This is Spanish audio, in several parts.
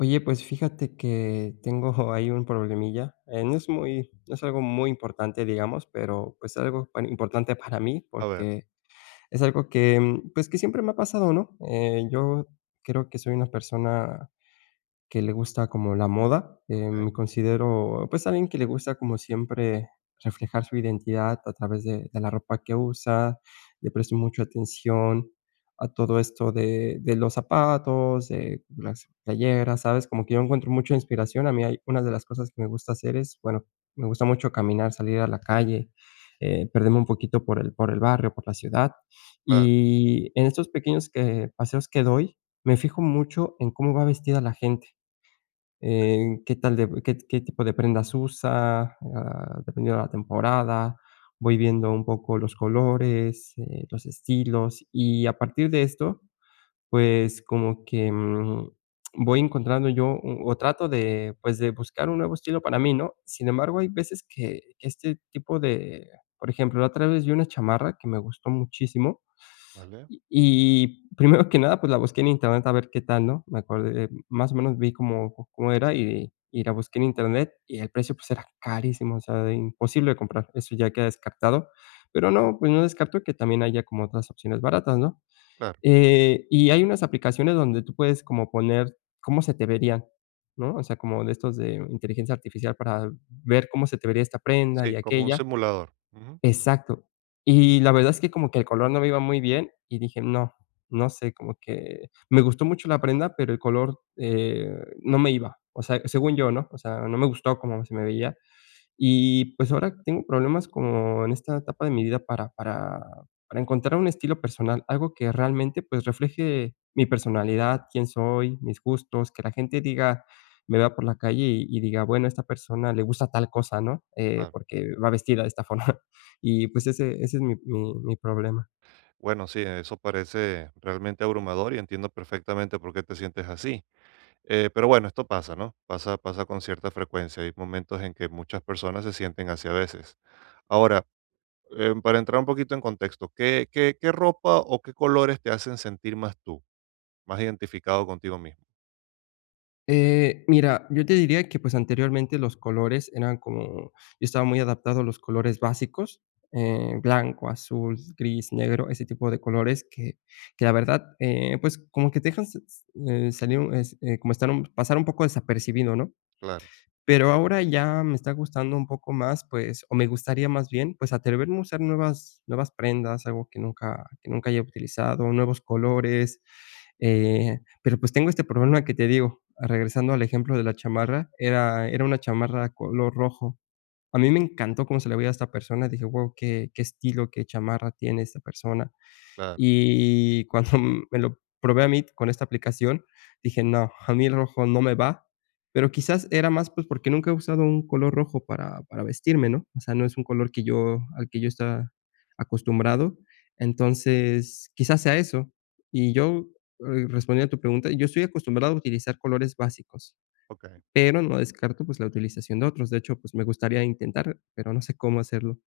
Oye, pues fíjate que tengo ahí un problemilla. No es muy, no es algo muy importante, digamos, pero pues algo importante para mí A ver, porque es algo que, pues que siempre me ha pasado, ¿no? Yo creo que soy una persona que le gusta como la moda. Okey, Me considero, pues, alguien que le gusta como siempre reflejar su identidad a través de la ropa que usa. Le presto mucha atención a todo esto de los zapatos, de las playeras, ¿sabes? Como que yo encuentro mucha inspiración. A mí hay una de las cosas que me gusta hacer es, bueno, me gusta mucho caminar, salir a la calle, perderme un poquito por el barrio, por la ciudad. claro, Y en estos pequeños que paseos que doy, me fijo mucho en cómo va vestida la gente. Qué tal de qué tipo de prendas usa, dependiendo de la temporada. Voy viendo un poco los colores, los estilos, y a partir de esto, pues, como que, voy encontrando yo, o trato de, pues, de buscar un nuevo estilo para mí, ¿no? Sin embargo, hay veces que este tipo de por ejemplo, la otra vez vi una chamarra que me gustó muchísimo. vale, Y primero que nada, pues, la busqué en internet a ver qué tal, ¿no? Me acordé, más o menos vi cómo era y la busqué en internet y el precio, pues, era carísimo, o sea, imposible de comprar, eso ya queda descartado, pero no, pues, no descarto que también haya como otras opciones baratas, ¿no? claro. Y hay unas aplicaciones donde tú puedes como poner cómo se te verían, ¿no? O sea, como de estos de inteligencia artificial para ver cómo se te vería esta prenda y Sí, como un aquella. simulador. Ujú, Exacto. Y la verdad es que como que el color no me iba muy bien, y dije: "No, no sé", como que me gustó mucho la prenda, pero el color, no me iba, o sea, según yo, ¿no? O sea, no me gustó cómo se me veía. Y, pues, ahora tengo problemas como en esta etapa de mi vida para encontrar un estilo personal, algo que realmente, pues, refleje mi personalidad, quién soy, mis gustos, que la gente diga me vea por la calle y diga: "Bueno, esta persona le gusta tal cosa", ¿no? Claro. Porque va vestida de esta forma. Y, pues, ese es mi problema. Bueno, sí, eso parece realmente abrumador y entiendo perfectamente por qué te sientes así. Pero bueno, esto pasa, ¿no? Pasa con cierta frecuencia. Hay momentos en que muchas personas se sienten así a veces. Ahora, para entrar un poquito en contexto, ¿qué ropa o qué colores te hacen sentir más tú, más identificado contigo mismo? Mira, yo te diría que, pues, anteriormente los colores eran como yo estaba muy adaptado a los colores básicos, blanco, azul, gris, negro, ese tipo de colores que la verdad, pues, como que te dejan s s salir un es como estar un pasar un poco desapercibido, ¿no? Claro, Pero ahora ya me está gustando un poco más, pues, o me gustaría más bien, pues, atreverme a usar nuevas prendas, algo que nunca haya utilizado, nuevos colores, pero, pues, tengo este problema que te digo, regresando al ejemplo de la chamarra, era una chamarra color rojo. A mí me encantó cómo se le veía a esta persona, dije: "Wow, qué estilo, qué chamarra tiene esta persona". claro, Y cuando me lo probé a mí con esta aplicación, dije: "No, a mí el rojo no me va", pero quizás era más, pues, porque nunca he usado un color rojo para vestirme, ¿no? O sea, no es un color que yo al que yo estaba acostumbrado. Entonces, quizás sea eso. Y yo, respondiendo a tu pregunta, yo estoy acostumbrado a utilizar colores básicos, okey. pero no descarto, pues, la utilización de otros. De hecho, pues, me gustaría intentar, pero no sé cómo hacerlo.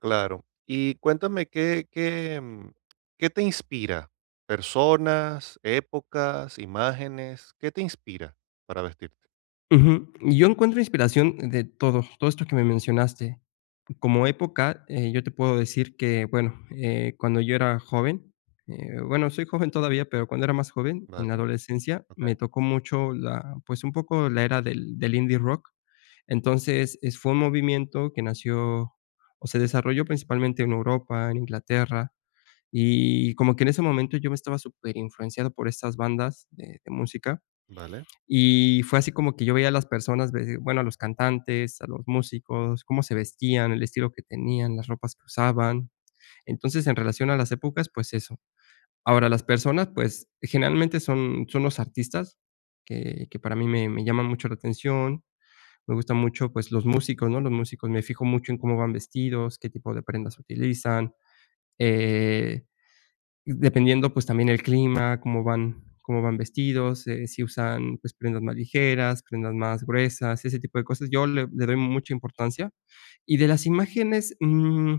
Claro. Y cuéntame qué, qué, qué te inspira, personas, épocas, imágenes, ¿qué te inspira para vestirte? Ujú. Yo encuentro inspiración de todo, todo esto que me mencionaste. Como época, yo te puedo decir que, bueno, cuando yo era joven, bueno, soy joven todavía, pero cuando era más joven, en la Vale, adolescencia, me ok, tocó mucho la, pues un poco la era del indie rock. Entonces, fue un movimiento que nació o se desarrolló principalmente en Europa, en Inglaterra, y como que en ese momento yo me estaba súper influenciado por estas bandas de música. vale, Y fue así como que yo veía a las personas, ve bueno, a los cantantes, a los músicos, cómo se vestían, el estilo que tenían, las ropas que usaban. Entonces, en relación a las épocas, pues eso. Ahora, las personas, pues, generalmente son los artistas que para mí me llaman mucho la atención. Me gustan mucho, pues, los músicos, ¿no? Los músicos, me fijo mucho en cómo van vestidos, qué tipo de prendas utilizan, eh dependiendo, pues, también el clima, cómo van vestidos, si usan, pues, prendas más ligeras, prendas más gruesas, ese tipo de cosas. Yo le doy mucha importancia. Y de las imágenes,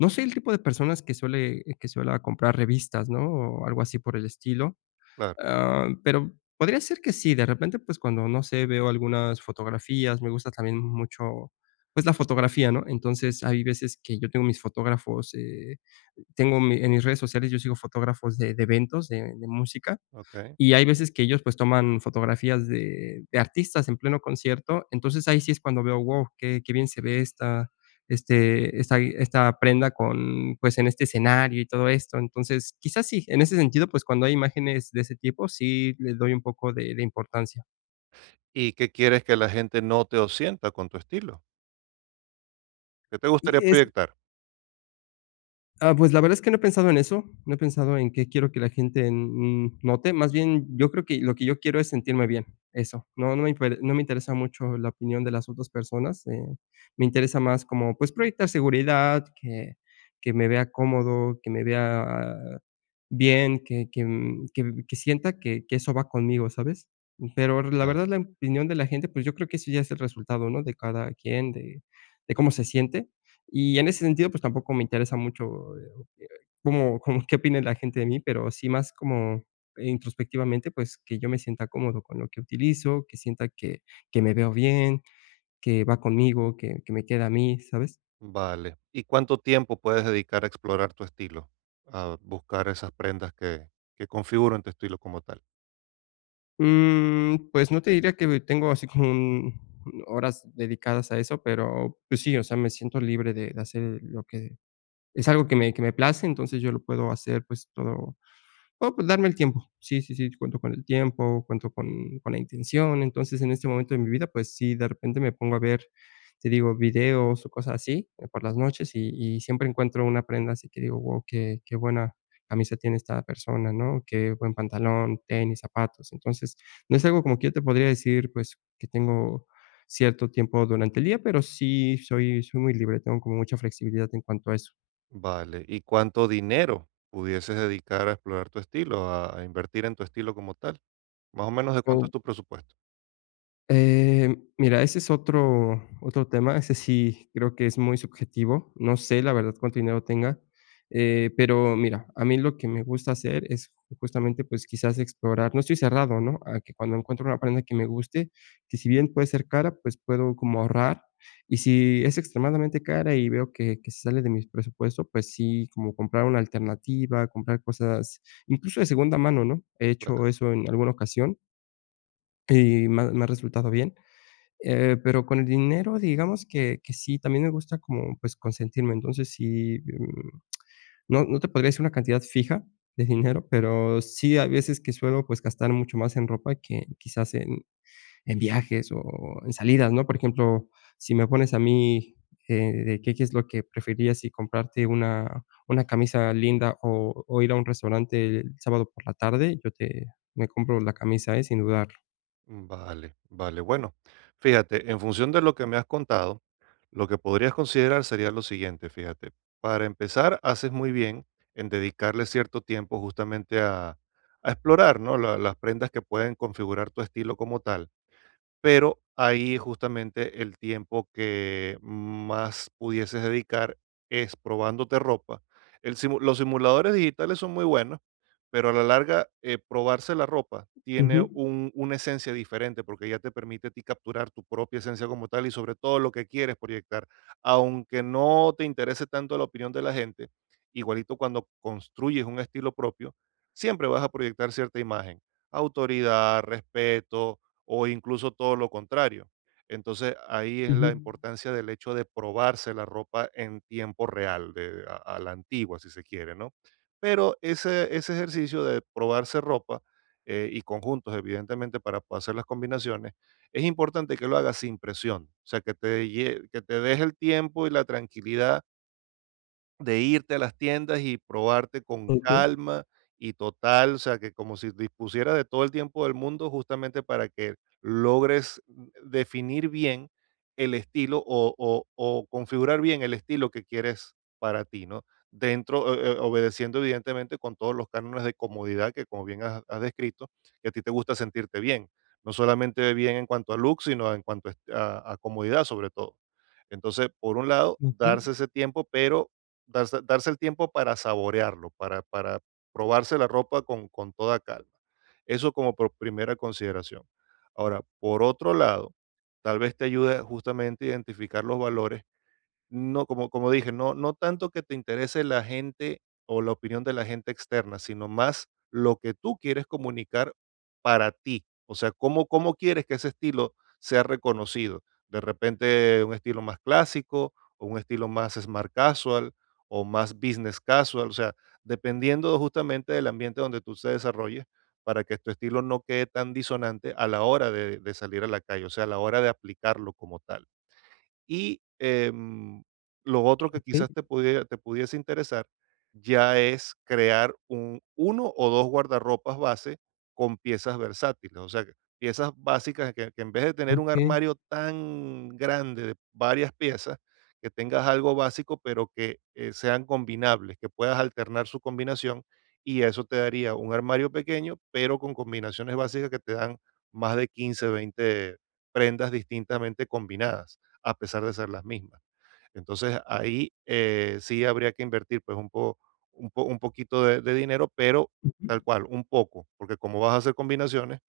no soy el tipo de personas que suele comprar revistas, ¿no? O algo así por el estilo. claro, Ah, pero podría ser que sí, de repente, pues, cuando, no sé, veo algunas fotografías, me gusta también mucho, pues, la fotografía, ¿no? Entonces, hay veces que yo tengo mis fotógrafos, tengo mi en mis redes sociales, yo sigo fotógrafos de eventos, de música, ok. y hay veces que ellos, pues, toman fotografías de artistas en pleno concierto. Entonces, ahí sí es cuando veo, "Wow, qué bien se ve esta esta prenda con, pues, en este escenario y todo esto". Entonces, quizás sí, en ese sentido, pues, cuando hay imágenes de ese tipo, sí le doy un poco de importancia. ¿Y qué quieres que la gente note o sienta con tu estilo? ¿Qué te Y gustaría es proyectar? Ah, pues la verdad es que no he pensado en eso, no he pensado en qué quiero que la gente, note, más bien yo creo que lo que yo quiero es sentirme bien, eso, no me interesa mucho la opinión de las otras personas, me interesa más como, pues, proyectar seguridad, que me vea cómodo, que me vea bien, que sienta que eso va conmigo, ¿sabes? Pero la Ah, verdad, la opinión de la gente, pues, yo creo que eso ya es el resultado, ¿no? De cada quien, de cómo se siente. Y en ese sentido, pues, tampoco me interesa mucho, eh, eh, cómo qué opine la gente de mí, pero sí más como introspectivamente, pues, que yo me sienta cómodo con lo que utilizo, que sienta que me veo bien, que va conmigo, que me queda a mí, ¿sabes? vale. ¿Y cuánto tiempo puedes dedicar a explorar tu estilo? A buscar esas prendas que configuran tu estilo como tal. Pues no te diría que tengo así como un horas dedicadas a eso, pero, pues sí, o sea, me siento libre de hacer lo que es algo que me place, entonces yo lo puedo hacer, pues, todo Oh, pues darme el tiempo. Sí, sí, sí, cuento con el tiempo, cuento con la intención. Entonces, en este momento de mi vida, pues sí, de repente me pongo a ver, te digo, videos o cosas así, por las noches y siempre encuentro una prenda así que digo: "Wow, qué buena camisa tiene esta persona", ¿no? Qué buen pantalón, tenis, zapatos. Entonces, no es algo como que yo te podría decir, pues, que tengo cierto tiempo durante el día, pero sí soy muy libre, tengo como mucha flexibilidad en cuanto a eso. Vale, ¿y cuánto dinero pudieses dedicar a explorar tu estilo, a invertir en tu estilo como tal? Más o menos de cuánto es tu presupuesto. Mira, ese es otro tema, ese sí creo que es muy subjetivo, no sé la verdad cuánto dinero tenga, pero mira, a mí lo que me gusta hacer es justamente, pues, quizás explorar, no estoy cerrado, ¿no?, a que cuando encuentro una prenda que me guste, que si bien puede ser cara, pues, puedo como ahorrar, y si es extremadamente cara y veo que se sale de mi presupuesto, pues sí, como comprar una alternativa, comprar cosas, incluso de segunda mano, ¿no?, he Claro. hecho eso en alguna ocasión y me ha resultado bien, pero con el dinero, digamos que sí, también me gusta como, pues, consentirme. Entonces, sí, no te podría decir una cantidad fija de dinero, pero sí hay veces que suelo, pues, gastar mucho más en ropa que quizás en viajes o en salidas, ¿no? Por ejemplo, si me pones a mí, eh, de qué es lo que preferirías, si comprarte una camisa linda o ir a un restaurante el sábado por la tarde, yo te me compro la camisa, ¿eh? Sin dudarlo. Vale, vale. Bueno, fíjate, en función de lo que me has contado, lo que podrías considerar sería lo siguiente, fíjate. Para empezar, haces muy bien en dedicarle cierto tiempo justamente a explorar, ¿no? La- las prendas que pueden configurar tu estilo como tal, pero ahí justamente el tiempo que más pudieses dedicar es probándote ropa. El simu- los simuladores digitales son muy buenos, pero a la larga probarse la ropa tiene Ujú, un- una esencia diferente porque ya te permite a ti capturar tu propia esencia como tal y sobre todo lo que quieres proyectar. Aunque no te interese tanto la opinión de la gente, igualito cuando construyes un estilo propio, siempre vas a proyectar cierta imagen, autoridad, respeto, o incluso todo lo contrario. Entonces ahí es ujú. la importancia del hecho de probarse la ropa en tiempo real, de, a la antigua, si se quiere, ¿no? Pero ese ejercicio de probarse ropa y conjuntos, evidentemente, para poder hacer las combinaciones, es importante que lo hagas sin presión, o sea, que te, lle- que te des el tiempo y la tranquilidad de irte a las tiendas y probarte con calma y total, o sea, que como si dispusieras de todo el tiempo del mundo justamente para que logres definir bien el estilo o o configurar bien el estilo que quieres para ti, ¿no? Dentro, obedeciendo evidentemente con todos los cánones de comodidad que, como bien has descrito, que a ti te gusta sentirte bien, no solamente bien en cuanto a look, sino en cuanto a est a comodidad, sobre todo. Entonces, por un lado, Okey, darse ese tiempo, pero darse el tiempo para saborearlo, para probarse la ropa con toda calma. Eso como por primera consideración. Ahora, por otro lado, tal vez te ayude justamente a identificar los valores, no, como dije, no tanto que te interese la gente o la opinión de la gente externa, sino más lo que tú quieres comunicar para ti. O sea, cómo quieres que ese estilo sea reconocido. De repente, un estilo más clásico, o un estilo más smart casual, o más business casual. O sea, dependiendo justamente del ambiente donde tú te desarrolles, para que tu estilo no quede tan disonante a la hora de salir a la calle, o sea, a la hora de aplicarlo como tal. Y lo otro que okey, quizás te pudiera, te pudiese interesar ya es crear un uno o dos guardarropas base con piezas versátiles, o sea, que piezas básicas que en vez de tener un okey. armario tan grande de varias piezas, que tengas algo básico pero que sean combinables, que puedas alternar su combinación y eso te daría un armario pequeño pero con combinaciones básicas que te dan más de 15, 20 prendas distintamente combinadas a pesar de ser las mismas. Entonces ahí sí habría que invertir pues un, po- un, po- un poquito de dinero, pero Ujú. tal cual, un poco, porque como vas a hacer combinaciones,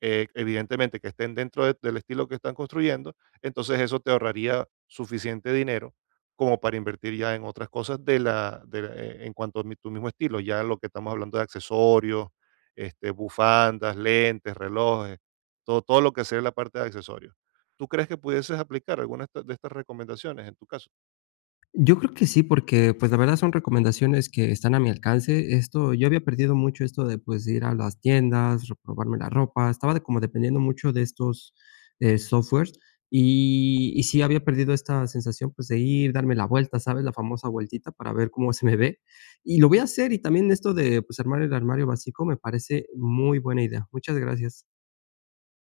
evidentemente que estén dentro de- del estilo que están construyendo, entonces eso te ahorraría suficiente dinero como para invertir ya en otras cosas de la- en cuanto a mi- tu mismo estilo, ya lo que estamos hablando de accesorios, este, bufandas, lentes, relojes, todo, todo lo que sea la parte de accesorios. ¿Tú crees que pudieses aplicar alguna de esta- de estas recomendaciones en tu caso? Yo creo que sí, porque, pues, la verdad son recomendaciones que están a mi alcance. Esto yo había perdido mucho esto de, pues, ir a las tiendas, probarme la ropa, estaba de como dependiendo mucho de estos, softwares, y sí había perdido esta sensación, pues, de ir, darme la vuelta, ¿sabes? La famosa vueltita para ver cómo se me ve, y lo voy a hacer, y también esto de, pues, armar el armario básico me parece muy buena idea. Muchas gracias.